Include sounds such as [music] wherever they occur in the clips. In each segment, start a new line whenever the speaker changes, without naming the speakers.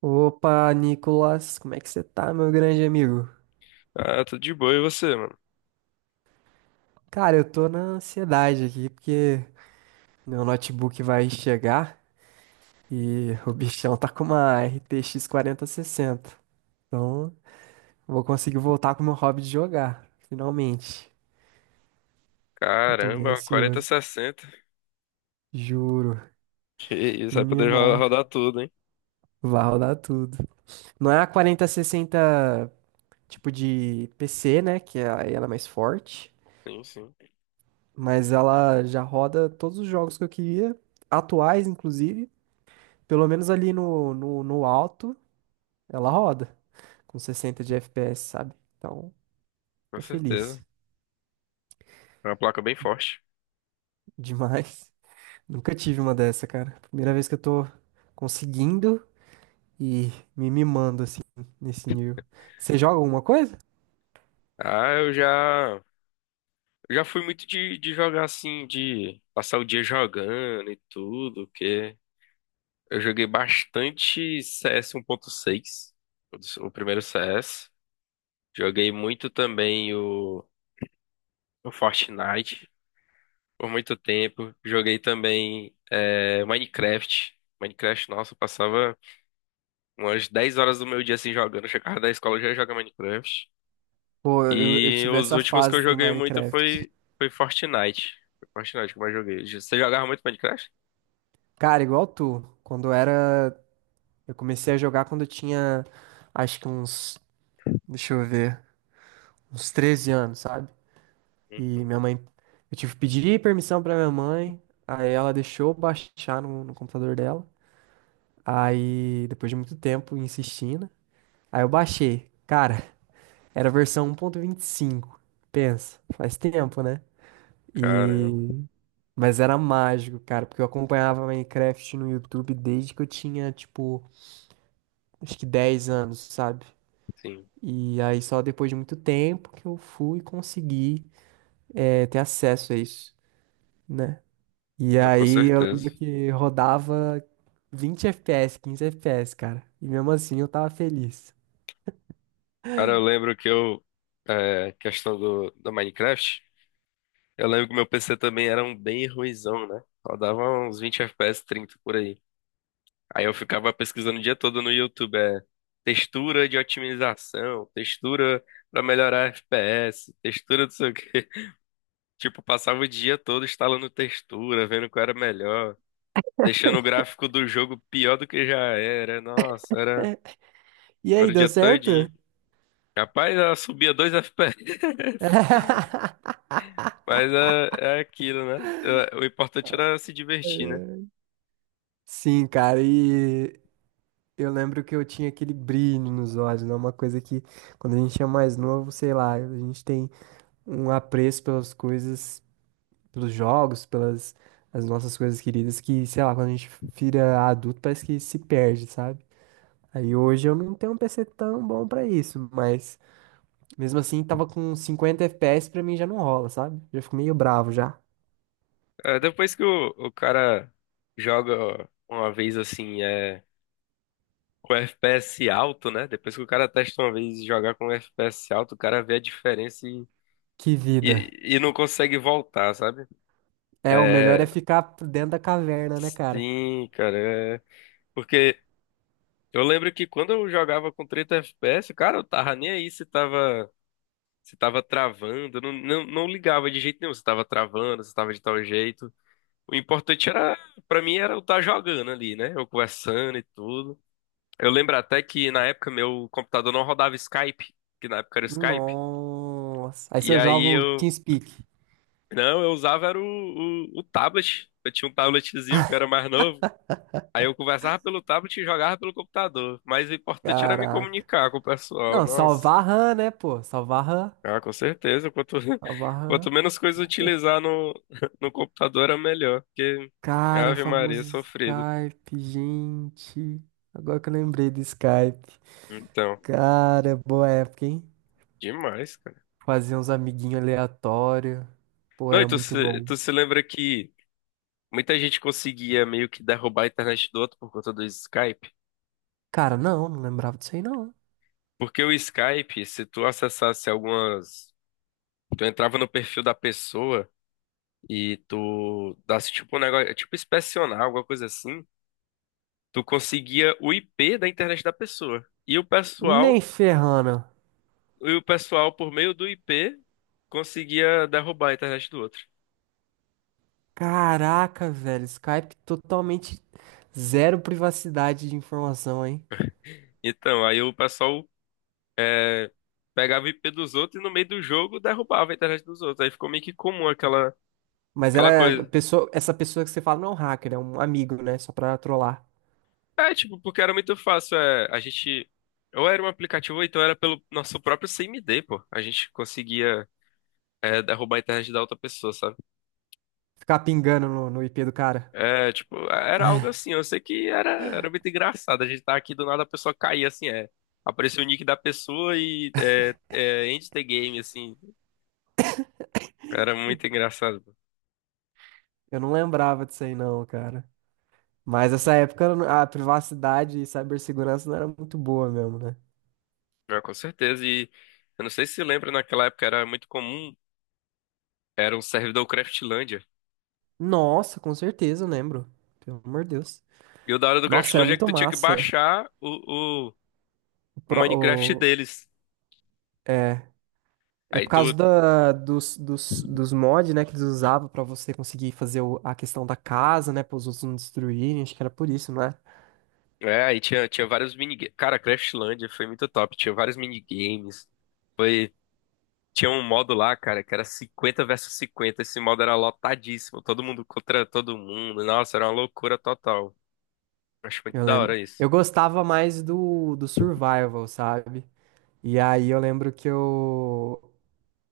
Opa, Nicolas, como é que você tá, meu grande amigo?
Ah, tudo de boa, e você, mano?
Cara, eu tô na ansiedade aqui porque meu notebook vai chegar e [laughs] o bichão tá com uma RTX 4060. Então, vou conseguir voltar com o meu hobby de jogar, finalmente. Então, tô bem
Caramba,
ansioso,
4060.
juro.
Que isso,
Me
vai poder rodar
mimar,
tudo, hein?
vai rodar tudo. Não é a 4060 tipo de PC, né? Que é, aí ela é mais forte.
Sim, sim,
Mas ela já roda todos os jogos que eu queria, atuais inclusive, pelo menos ali no alto, ela roda, com 60 de FPS, sabe? Então,
com
tô feliz
certeza. É uma placa bem forte.
demais. [laughs] Nunca tive uma dessa, cara. Primeira vez que eu tô conseguindo e me mimando assim, nesse nível. Você joga alguma coisa?
Ah, eu já fui muito de jogar assim, de passar o dia jogando e tudo, que eu joguei bastante CS 1.6, o primeiro CS. Joguei muito também o Fortnite, por muito tempo. Joguei também Minecraft. Minecraft, nossa, eu passava umas 10 horas do meu dia assim jogando. Eu chegava da escola eu já jogava Minecraft.
Pô, eu
E
tive
os
essa
últimos que eu
fase do
joguei muito
Minecraft.
foi Fortnite. Foi Fortnite que eu mais joguei. Você jogava muito Minecraft?
Cara, igual tu, quando eu era. Eu comecei a jogar quando eu tinha, acho que uns. Deixa eu ver. Uns 13 anos, sabe? E
Uhum.
minha mãe, eu tive que pedir permissão pra minha mãe, aí ela deixou eu baixar no computador dela. Aí, depois de muito tempo insistindo, aí eu baixei. Cara, era a versão 1.25. Pensa, faz tempo, né?
Caramba,
E mas era mágico, cara, porque eu acompanhava Minecraft no YouTube desde que eu tinha, tipo, acho que 10 anos, sabe?
sim,
E aí só depois de muito tempo que eu fui conseguir ter acesso a isso, né? E
ah, com
aí eu
certeza.
lembro que rodava 20 FPS, 15 FPS, cara. E mesmo assim eu tava feliz.
Cara, eu lembro que eu, questão do Minecraft, eu lembro que meu PC também era um bem ruinzão, né? Rodava uns 20 FPS, 30 por aí. Aí eu ficava pesquisando o dia todo no YouTube, textura de otimização, textura pra melhorar FPS, textura não sei o quê. [laughs] Tipo, passava o dia todo instalando textura, vendo qual era melhor, deixando o gráfico do jogo pior do que já era. Nossa, era,
[laughs] E aí,
era o
deu
dia
certo?
todinho. Capaz, ela subia dois FPS, [laughs] mas
[laughs]
é aquilo, né? É, o importante era se divertir, né?
Sim, cara, e eu lembro que eu tinha aquele brilho nos olhos, né? Uma coisa que quando a gente é mais novo, sei lá, a gente tem um apreço pelas coisas, pelos jogos, pelas as nossas coisas queridas, que, sei lá, quando a gente vira adulto, parece que se perde, sabe? Aí hoje eu não tenho um PC tão bom pra isso, mas mesmo assim tava com 50 FPS pra mim já não rola, sabe? Já fico meio bravo já.
É, depois que o cara joga uma vez assim, é. Com FPS alto, né? Depois que o cara testa uma vez e jogar com FPS alto, o cara vê a diferença e,
Que vida.
e, e não consegue voltar, sabe?
É, o melhor é
É,
ficar dentro da caverna, né, cara?
sim, cara. É. Porque eu lembro que quando eu jogava com 30 FPS, cara, eu tava nem aí se tava travando, eu não ligava de jeito nenhum se tava travando, se tava de tal jeito. O importante era, pra mim, era eu estar jogando ali, né? Eu conversando e tudo. Eu lembro até que na época meu computador não rodava Skype, que na época era o Skype.
Nossa. Aí se
E
eu
aí
jogo
eu.
TeamSpeak.
Não, eu usava era o tablet. Eu tinha um tabletzinho que eu era mais novo. Aí eu conversava pelo tablet e jogava pelo computador. Mas o importante era me
Caraca.
comunicar com o pessoal.
Não,
Nossa.
salvar RAM, né, pô? Salvar RAM.
Ah, com certeza. Quanto, [laughs]
Salvar
quanto
RAM.
menos coisa utilizar no, [laughs] no computador, era melhor. Porque
Cara,
Ave Maria,
famoso
sofrido.
Skype, gente. Agora que eu lembrei do Skype.
Então,
Cara, é boa época, hein?
demais, cara.
Fazia uns amiguinhos aleatórios. Pô,
Não, e
era
tu
muito
se,
bom.
tu se lembra que muita gente conseguia meio que derrubar a internet do outro por conta do Skype?
Cara, não, não lembrava disso aí, não.
Porque o Skype, se tu acessasse algumas. Tu entrava no perfil da pessoa e tu desse tipo um negócio, tipo inspecionar, alguma coisa assim. Tu conseguia o IP da internet da pessoa. E o pessoal,
Nem ferrando.
e o pessoal por meio do IP conseguia derrubar a internet do outro.
Caraca, velho, Skype totalmente zero privacidade de informação, hein?
Então, aí o pessoal é, pegava o IP dos outros e no meio do jogo derrubava a internet dos outros. Aí ficou meio que comum aquela,
Mas
aquela
era a
coisa.
pessoa, essa pessoa que você fala não é um hacker, é um amigo, né? Só pra trollar.
É, tipo, porque era muito fácil. É, a gente. Ou era um aplicativo, ou então era pelo nosso próprio CMD, pô. A gente conseguia. É, derrubar a internet da outra pessoa, sabe?
Ficar pingando no IP do cara.
É, tipo, era algo assim, eu sei que era muito engraçado. A gente tá aqui, do nada a pessoa caía, assim, é. Apareceu o nick da pessoa e end the game, assim. Era muito engraçado.
Eu não lembrava disso aí, não, cara. Mas essa época a privacidade e cibersegurança não era muito boa mesmo, né?
É, com certeza. E eu não sei se você lembra, naquela época era muito comum, era um servidor Craftlândia.
Nossa, com certeza, eu lembro. Pelo amor de Deus.
E o da hora do
Nossa, era
Craftlândia é que
muito
tu tinha que
massa.
baixar o, o,
O,
o
pro-
Minecraft
o-
deles.
é, é por
Aí
causa
tu.
da, dos mods, né, que eles usavam pra você conseguir fazer a questão da casa, né, para os outros não destruírem. Acho que era por isso, né?
É, aí tinha vários minigames. Cara, Craftlândia foi muito top. Tinha vários minigames. Foi Tinha um modo lá, cara, que era 50 versus 50. Esse modo era lotadíssimo. Todo mundo contra todo mundo. Nossa, era uma loucura total. Acho muito
Eu
da
lembro.
hora isso.
Eu gostava mais do survival, sabe? E aí eu lembro que eu,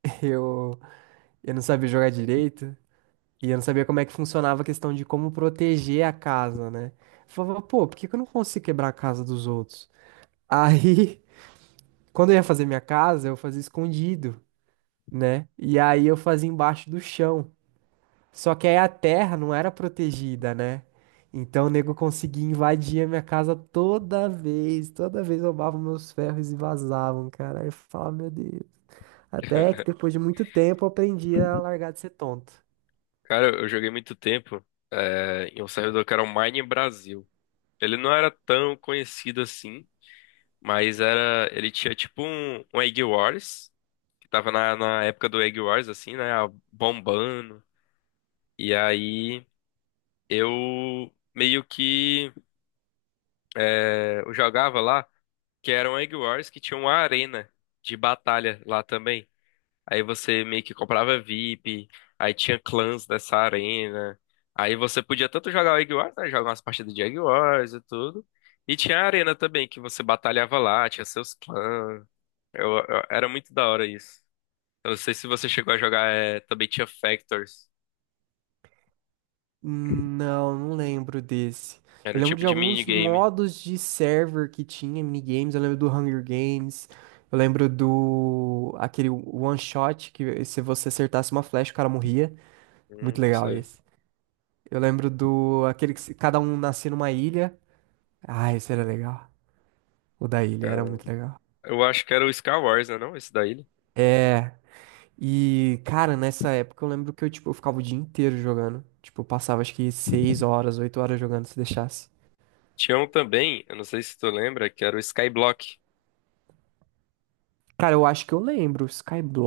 [laughs] eu, eu não sabia jogar direito e eu não sabia como é que funcionava a questão de como proteger a casa, né? Eu falava, pô, por que que eu não consigo quebrar a casa dos outros? [laughs] Aí quando eu ia fazer minha casa, eu fazia escondido, né? E aí eu fazia embaixo do chão. Só que aí a terra não era protegida, né? Então o nego conseguia invadir a minha casa toda vez roubavam meus ferros e vazavam, cara. Aí eu falava, meu Deus. Até que depois de muito tempo eu aprendi a largar de ser tonto.
Cara, eu joguei muito tempo, em um servidor que era o Mine Brasil. Ele não era tão conhecido assim, mas era. Ele tinha tipo um Egg Wars, que tava na época do Egg Wars, assim, né? Bombando. E aí eu meio que eu jogava lá. Que eram Egg Wars que tinha uma arena de batalha lá também. Aí você meio que comprava VIP, aí tinha clãs dessa arena. Aí você podia tanto jogar o Egg Wars, né, jogar umas partidas de Egg Wars e tudo. E tinha a arena também, que você batalhava lá, tinha seus clãs. Era muito da hora isso. Eu não sei se você chegou a jogar, também tinha Factors.
Não, não lembro desse.
Era
Eu
um
lembro
tipo
de
de
alguns
minigame.
modos de server que tinha, minigames. Eu lembro do Hunger Games. Eu lembro do... Aquele one shot que se você acertasse uma flecha, o cara morria. Muito
Não
legal
sei.
esse. Eu lembro do... Aquele que se- cada um nascia numa ilha. Ah, esse era legal. O da ilha
Cara,
era muito legal.
eu acho que era o Skywars, né, não? Esse daí.
É... E, cara, nessa época eu lembro que eu, tipo, eu ficava o dia inteiro jogando. Tipo, eu passava acho que 6 horas, 8 horas jogando se deixasse.
Tinha um também, eu não sei se tu lembra, que era o Skyblock.
Cara, eu acho que eu lembro.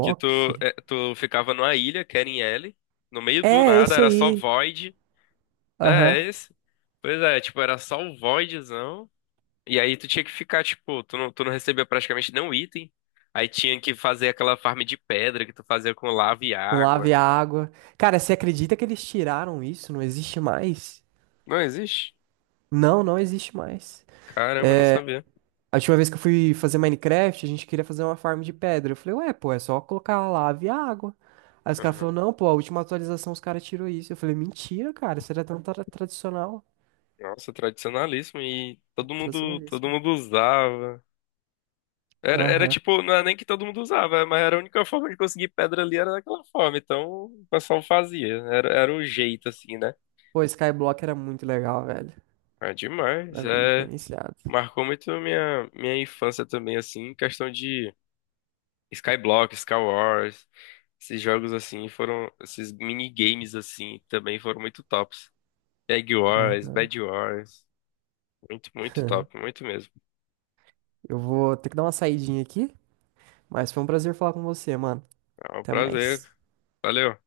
Que tu, é, tu ficava numa ilha, no meio do
É,
nada,
esse
era só
aí.
Void. É,
Aham.
é esse. Pois é, tipo, era só o Voidzão. E aí tu tinha que ficar, tipo, tu não, recebia praticamente nenhum item. Aí tinha que fazer aquela farm de pedra que tu fazia com lava e
Com lava e
água.
água. Cara, você acredita que eles tiraram isso? Não existe mais?
Não existe?
Não, não existe mais.
Caramba, não
É,
sabia.
a última vez que eu fui fazer Minecraft, a gente queria fazer uma farm de pedra. Eu falei, ué, pô, é só colocar lava e água. Aí os caras
Aham.
falaram, não, pô, a última atualização os caras tirou isso. Eu falei, mentira, cara, isso era tão tradicional.
Nossa, tradicionalíssimo. E todo
Tradicionalíssimo.
mundo usava. Era
Aham.
tipo, não era nem que todo mundo usava, mas era a única forma de conseguir pedra ali era daquela forma. Então o pessoal fazia. Era o jeito, assim, né?
Pô, Skyblock era muito legal, velho.
É demais.
Era bem
É,
diferenciado.
marcou muito minha infância também, assim, em questão de Skyblock, Skywars. Esses jogos assim foram. Esses minigames assim também foram muito tops. Egg Wars,
Aham.
Bad Wars. Muito, muito
[laughs]
top, muito mesmo.
Eu vou ter que dar uma saidinha aqui, mas foi um prazer falar com você, mano.
É um
Até
prazer.
mais.
Valeu.